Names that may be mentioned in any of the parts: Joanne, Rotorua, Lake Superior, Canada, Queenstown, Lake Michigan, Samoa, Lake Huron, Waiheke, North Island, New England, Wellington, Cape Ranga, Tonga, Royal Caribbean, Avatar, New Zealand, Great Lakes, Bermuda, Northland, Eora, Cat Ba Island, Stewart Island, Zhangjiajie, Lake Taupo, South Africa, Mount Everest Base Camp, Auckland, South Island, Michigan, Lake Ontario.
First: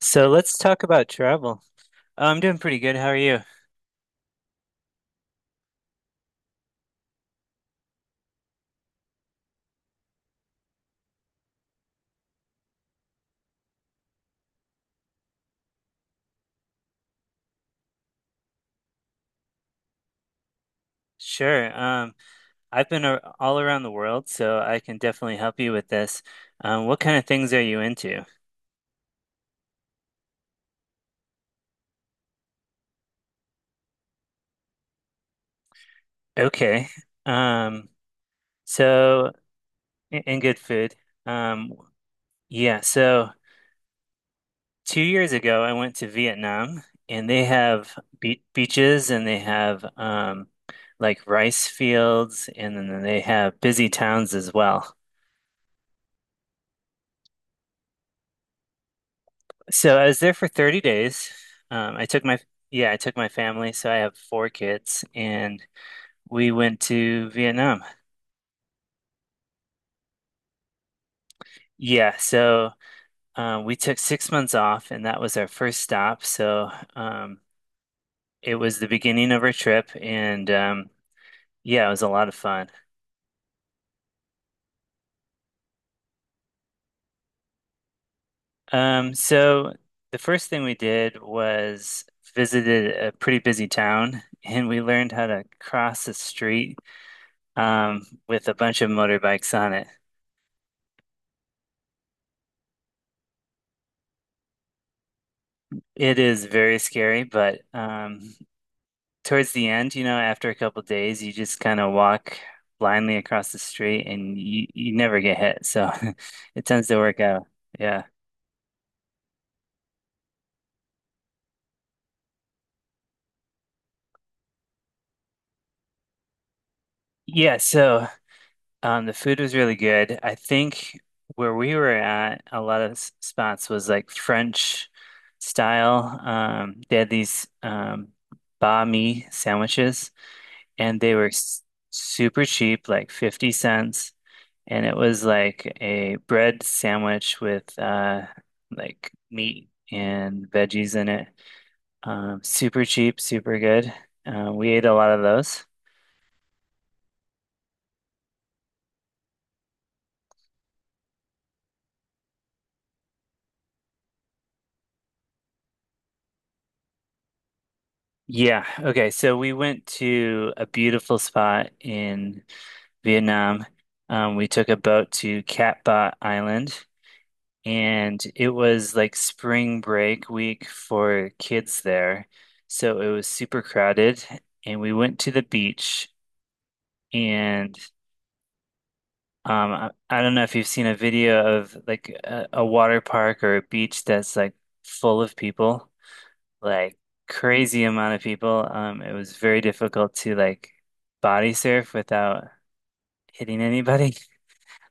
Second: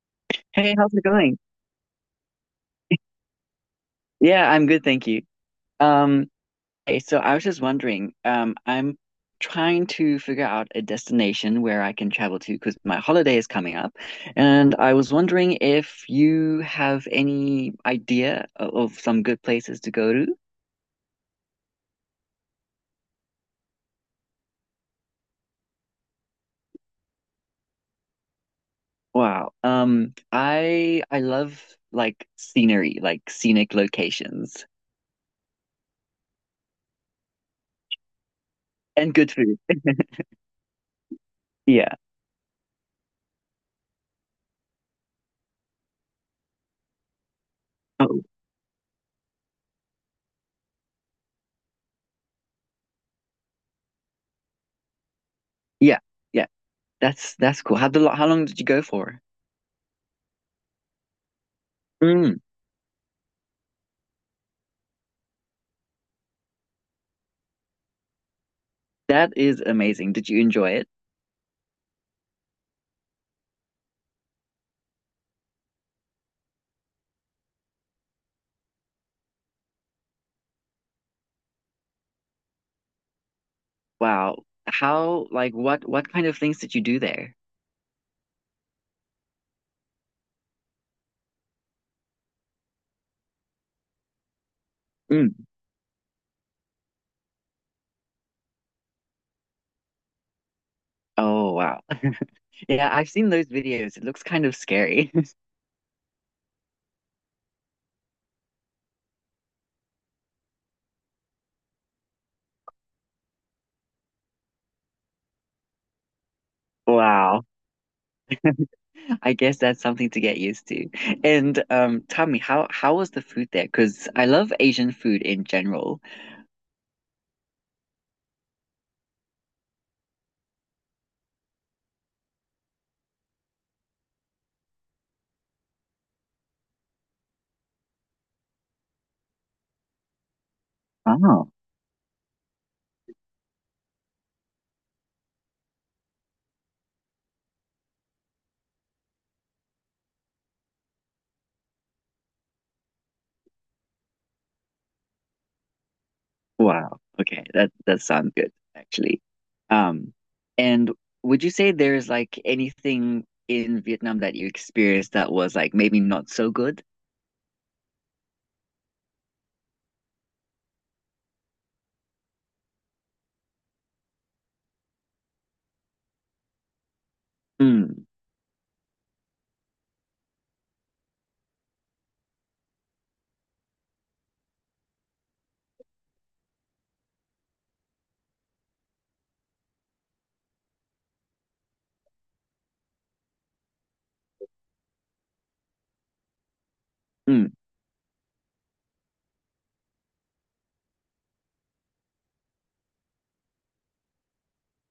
So let's Hey, talk how's it about going? travel. Oh, I'm doing pretty good. How are you? Yeah, I'm good, thank you. Um, hey, so I was just wondering, I'm trying to figure out a destination where I can travel to because my holiday is coming up, and I was wondering if you have any idea of some good places to go to. Sure. I've been a all around the world, so I can definitely help you with this. What kind of things are you into? Wow. I love like scenery, like scenic locations Okay. Um, and good so food. and good food. Um, Yeah. yeah, so 2 years ago I went to Vietnam, and they have Oh, be beaches, and they have like rice fields, and then they have busy towns as well. yeah, yeah. That's cool. How how long did you go for? So I was there for 30 days. Um, I took my yeah, I took my family, so I have four kids, and we went to Vietnam. That is amazing. Did you enjoy it? Yeah, so we took 6 months off, and that was our first stop. Um, it was the beginning of our trip, and yeah, it was a lot of fun. Wow. How, like, what kind of things did you do there? Um, so the first thing we did was visited a pretty busy town, and we learned how Mm. to cross the street with a bunch of motorbikes on it. Oh, wow. Yeah, I've seen those videos. It looks kind of scary. It is very scary, but towards the end, after a couple days, you just kind of walk blindly across the street, and you never get hit. So it tends to work Wow. out. Yeah. I guess that's something to get used to. And tell me, how was the food there? Because I love Asian food in general. Yeah. The food was really good. I think where we were at, a lot of spots was like French style. They had these banh mi sandwiches, and they were Oh, s super cheap, like 50¢. And it was like a bread sandwich with like meat and veggies in it. Super cheap, super good. We ate a lot of those. wow. Okay, that sounds good actually. Um, and would you say there's like anything in Vietnam that you experienced that was like maybe not so good? Yeah. Okay. So we went to a beautiful spot in Vietnam. We took a boat to Cat Ba Island, and it was like spring break week for kids there. So it was super crowded, and we went to the beach, and I don't know if you've seen a video of like a water park or a beach that's like full of people, like Mm. crazy amount of people. It was very difficult to like body surf without hitting anybody.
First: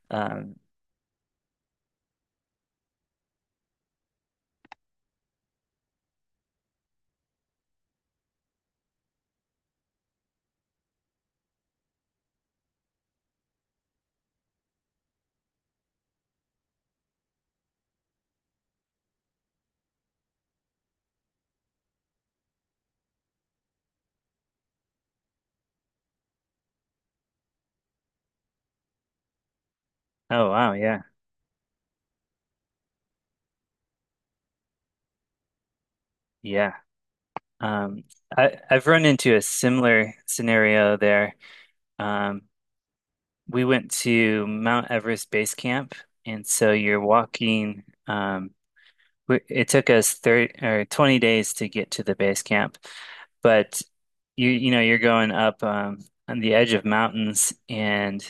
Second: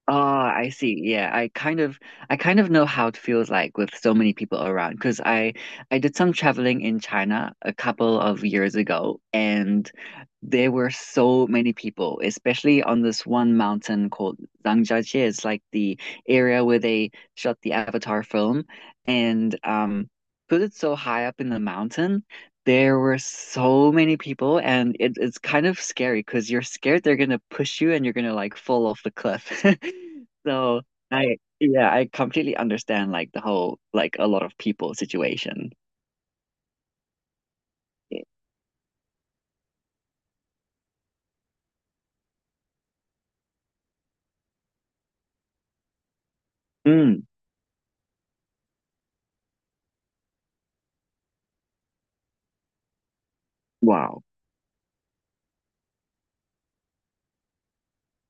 Ah, Um, I see. Yeah, I kind of know how it feels like with so many people around because I did some traveling in China a couple of years ago and there were so many people, especially on this one mountain called Zhangjiajie. It's like the area where they shot the Avatar film, and because it's so high up in the mountain, there were so many people, and it's kind of scary because you're scared they're gonna push you and you're gonna like fall off the cliff. oh wow, So yeah, yeah, I completely understand like the whole like a lot of people situation. yeah. Um, I've run into a similar scenario there. Um, we went to Mount Everest Base Camp, and so you're Mm, walking. It took us 30 or 20 days to get to the base camp, but wow. You know you're going up on the edge of mountains, and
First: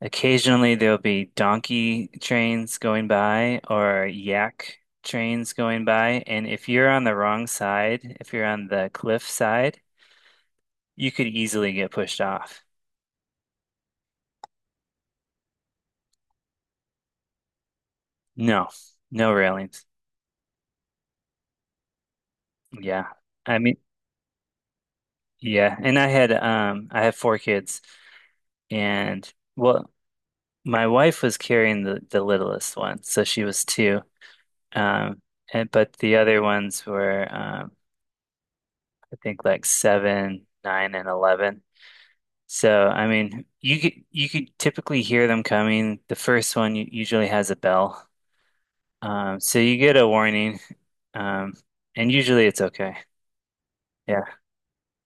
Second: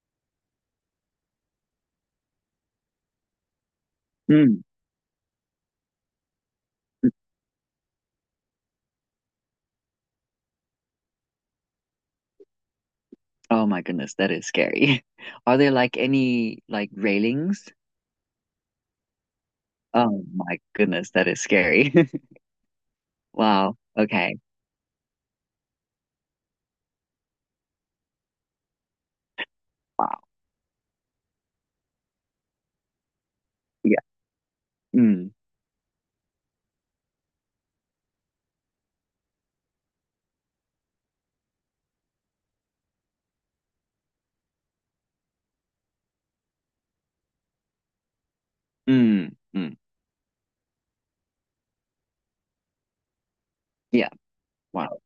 occasionally there'll be donkey trains going by or Mm, yak trains going by, and if you're on the wrong side, if you're on the cliff side, you could easily get pushed off. oh my goodness, that is scary. Are there like any like railings? No, no railings. Oh my goodness, that is scary. Yeah. I mean, Wow. Okay. yeah. And I had I have four kids and well. Wow. My wife was carrying the littlest one, so she was Yeah. two. Um, Mm, and but the other ones were, I think like seven, 9, and 11. So I mean, you could typically hear them coming. The first one usually has a bell, mm, so mm. you get a warning, um, and usually it's okay. Yeah. Yeah, Wow.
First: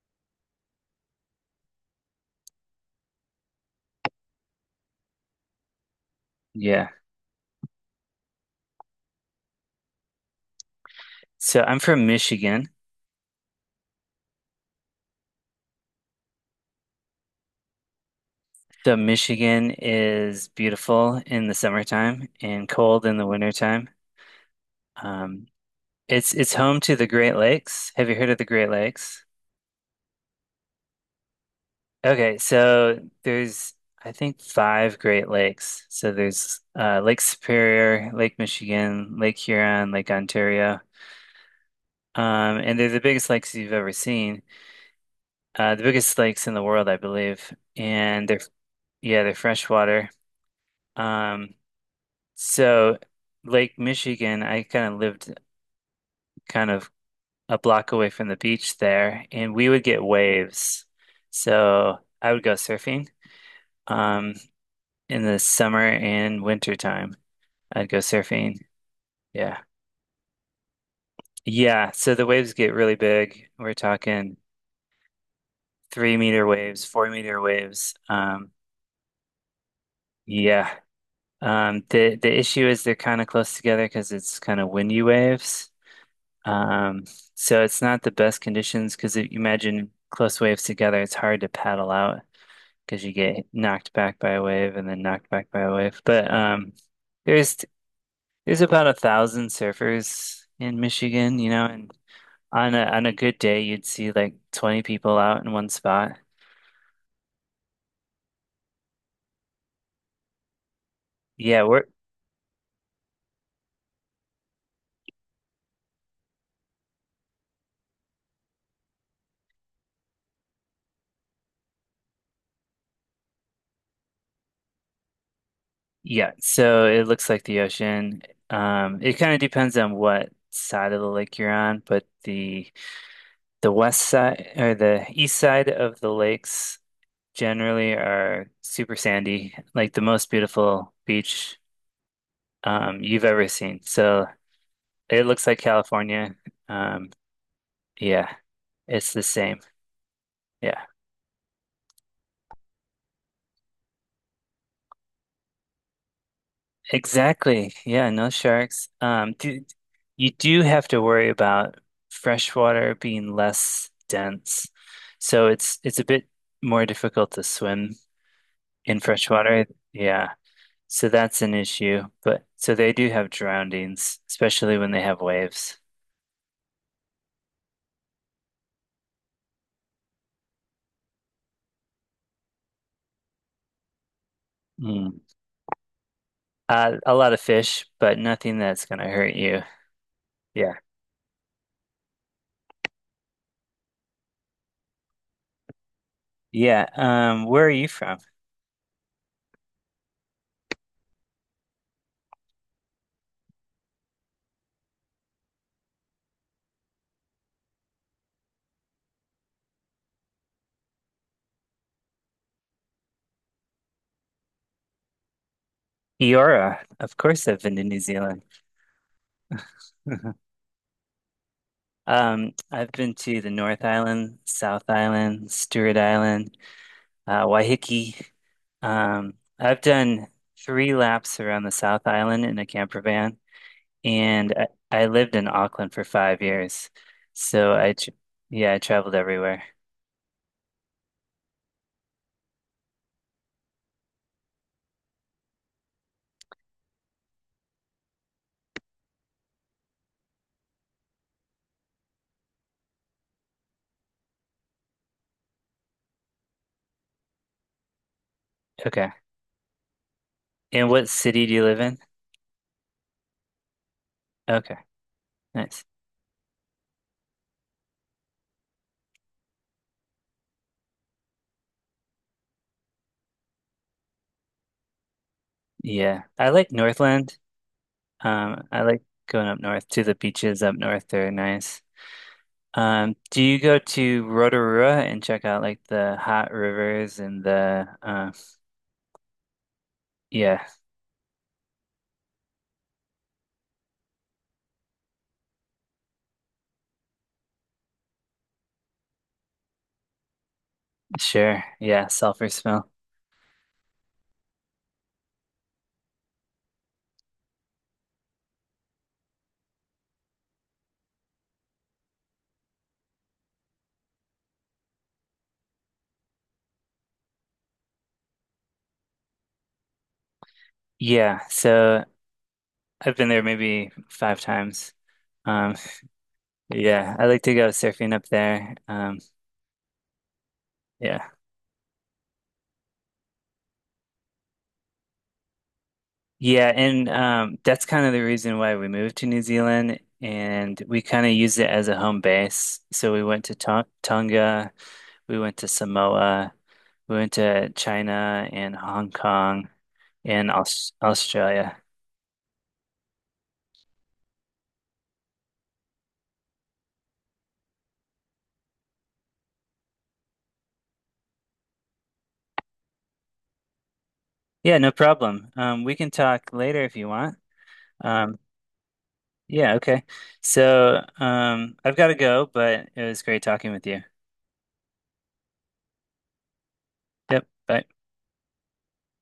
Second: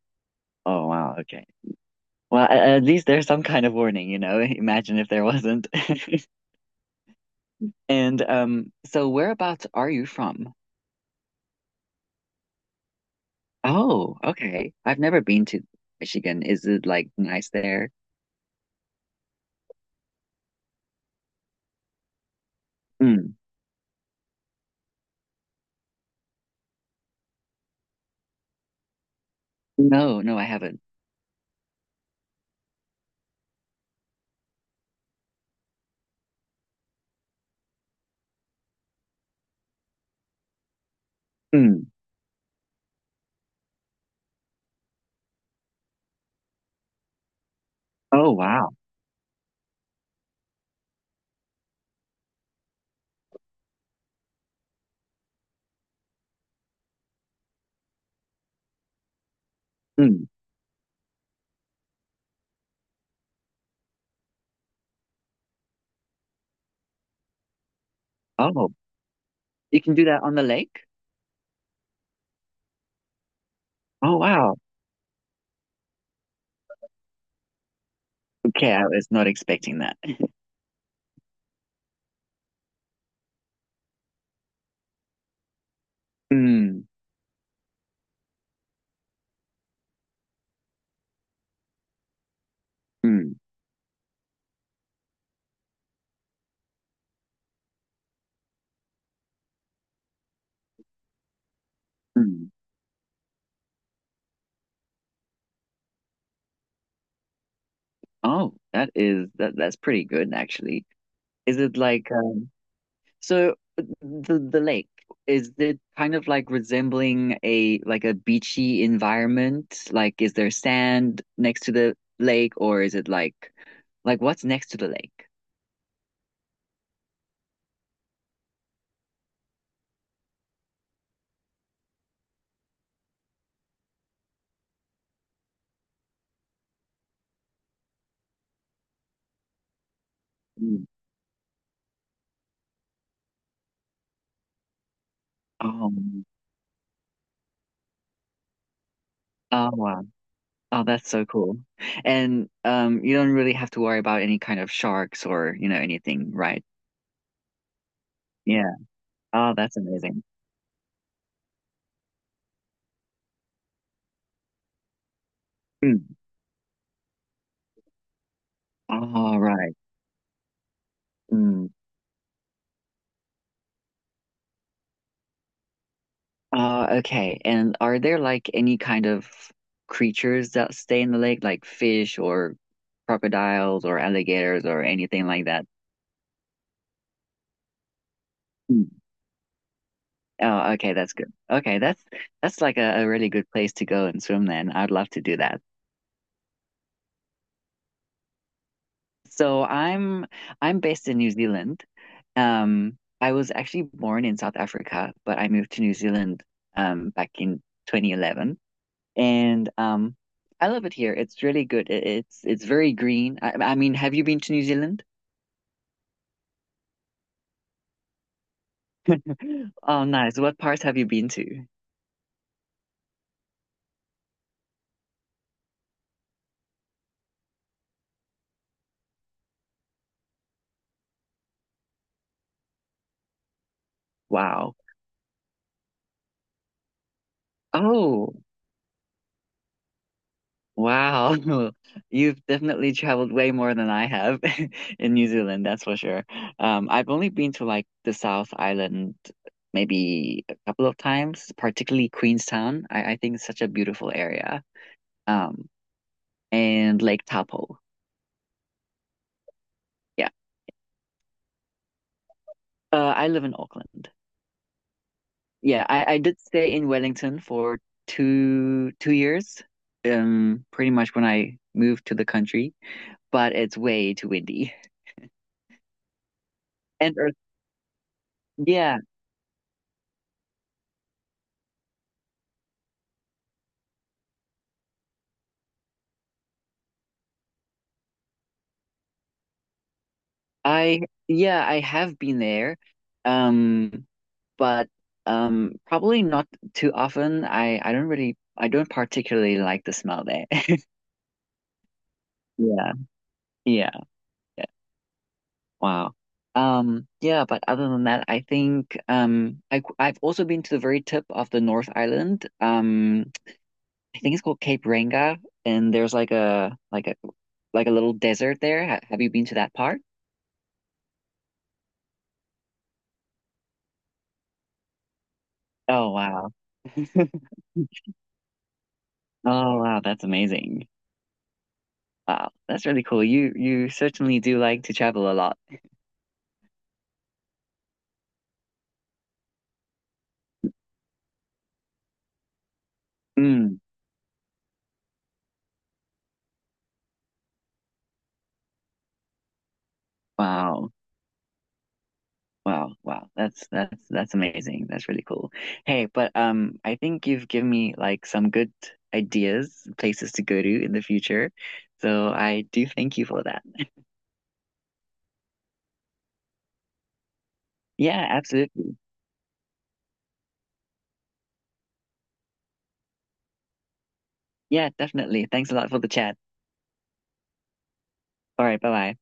Oh wow. Okay. Well, at least there's some kind of warning. Imagine if there wasn't. yeah. And so whereabouts are you from? So I'm from Michigan. Oh, okay. I've never been to Michigan. Is it like nice there? So Michigan is beautiful in the summertime and cold in the Mm. wintertime. Um. It's home to the Great Lakes. Have you heard of the Great Lakes? No, no, I haven't. Okay, so there's I think 5 Great Lakes. So there's Lake Superior, Lake Michigan, Lake Huron, Lake Ontario, Mm. And they're the biggest lakes you've ever seen. The biggest lakes in the world, I believe, and Oh, they're wow. yeah they're freshwater. Um, so Lake Michigan, I kind of lived kind of a block away from the beach there, and we would get Mm. waves. So I would go surfing um, in the summer and winter time. I'd go surfing. Oh, Yeah. you can do that on the lake? Yeah. So the waves get really big. We're Oh, talking wow. 3 meter waves, 4 meter waves. Okay, I was not expecting that. yeah. The issue is they're kind of close together because it's kind of windy waves. Mm. Um, it's not the best conditions, because if you imagine close waves together, it's hard to paddle out, because you Mm. get knocked back by a wave and then knocked back by a wave. But there's there's about 1,000 surfers in Michigan, you know, and Mm. On a good day you'd see like 20 people out in one spot. Oh, that's pretty good actually. Is Yeah, it we're like So the lake, is it kind of like resembling a like a beachy environment? Like is there sand next to the lake or is it like what's next to the lake? yeah, so it looks like the ocean. It kind of depends on what side of the lake you're on, but the west side or the east side of the lakes generally are super sandy. Like the most Mm. beautiful beach you've ever seen. So it looks like Oh, California. Um, yeah, it's the same. oh wow. Oh, Yeah, that's so cool. And you don't really have to worry about any kind of sharks or anything, right? exactly. Yeah, no Yeah. sharks. Oh, that's amazing. You do have to worry about freshwater being less dense. So it's a Mm. bit more difficult to swim in All freshwater. right. Yeah. So that's an Mm. issue. But so they do have drownings, especially when they have waves. Okay. And are there like any kind of creatures that stay in the lake, like fish or crocodiles or alligators or Mm. anything like that? A lot of fish, but nothing that's Mm. going to hurt you. Oh, Yeah. okay, that's good. Okay, that's like a really good place to go and swim then. I'd love to do that. Yeah, where are you from? So I'm based in New Zealand. I was actually born in South Africa, but I moved to New Zealand back in 2011. And I love it here. It's really good. It's very green. I mean, have you been to New Zealand? Eora. Of course, I've been to New Zealand. Oh, nice. What parts have you been to? I've been to the North Island, South Island, Stewart Island, Waiheke. I've done three laps around the South Island in a camper van, and Wow. I lived in Auckland for 5 years. So I, tr Oh, yeah, I traveled everywhere. wow. You've definitely traveled way more than I have in New Zealand, that's for sure. I've only been to like the South Island maybe a couple of times, particularly Queenstown. I think it's such a beautiful area. Um, and Lake Taupo. Okay. Yeah. And what city do you live in? I live in Auckland. Okay, Yeah, nice. I did stay in Wellington for two years, pretty much when I moved to the country, but it's way too windy. Yeah, I like And earth, Northland. I yeah, like going up north to the beaches up north. They're nice. Do you go to Rotorua and check out like the hot rivers and the yeah, I yeah, I have been there, um, but probably not too often. I don't really I don't particularly like the smell there. sure. Yeah, sulfur smell. Yeah, yeah, yeah. Wow. Yeah, but other than that, I think I've also been to the very tip of the North Island. I think it's called Cape Ranga, and there's like a little desert there. Ha have you been to that part? Yeah, so I've been there maybe 5 times. Um, Oh wow. yeah, I like to go surfing up there. Oh wow, that's amazing. Yeah. Wow, that's really cool. You certainly do like to travel a lot. Yeah, and that's kind of the reason why we moved to New Zealand, and we kind of used it as a home base. So we went to Mm, Tonga, we went to Samoa. We went to China and Hong Kong and wow. Australia. Wow, wow. That's amazing. That's really cool. Hey, but I think you've given me like some good ideas, places to go to in the future. So I do thank you for that. Yeah, no problem. We can talk later if you want. Yeah, Um, absolutely. yeah, okay. So, I've got to go, but it was great talking with you. Yeah, definitely. Thanks a lot for the chat. Yep, bye. All right, bye-bye.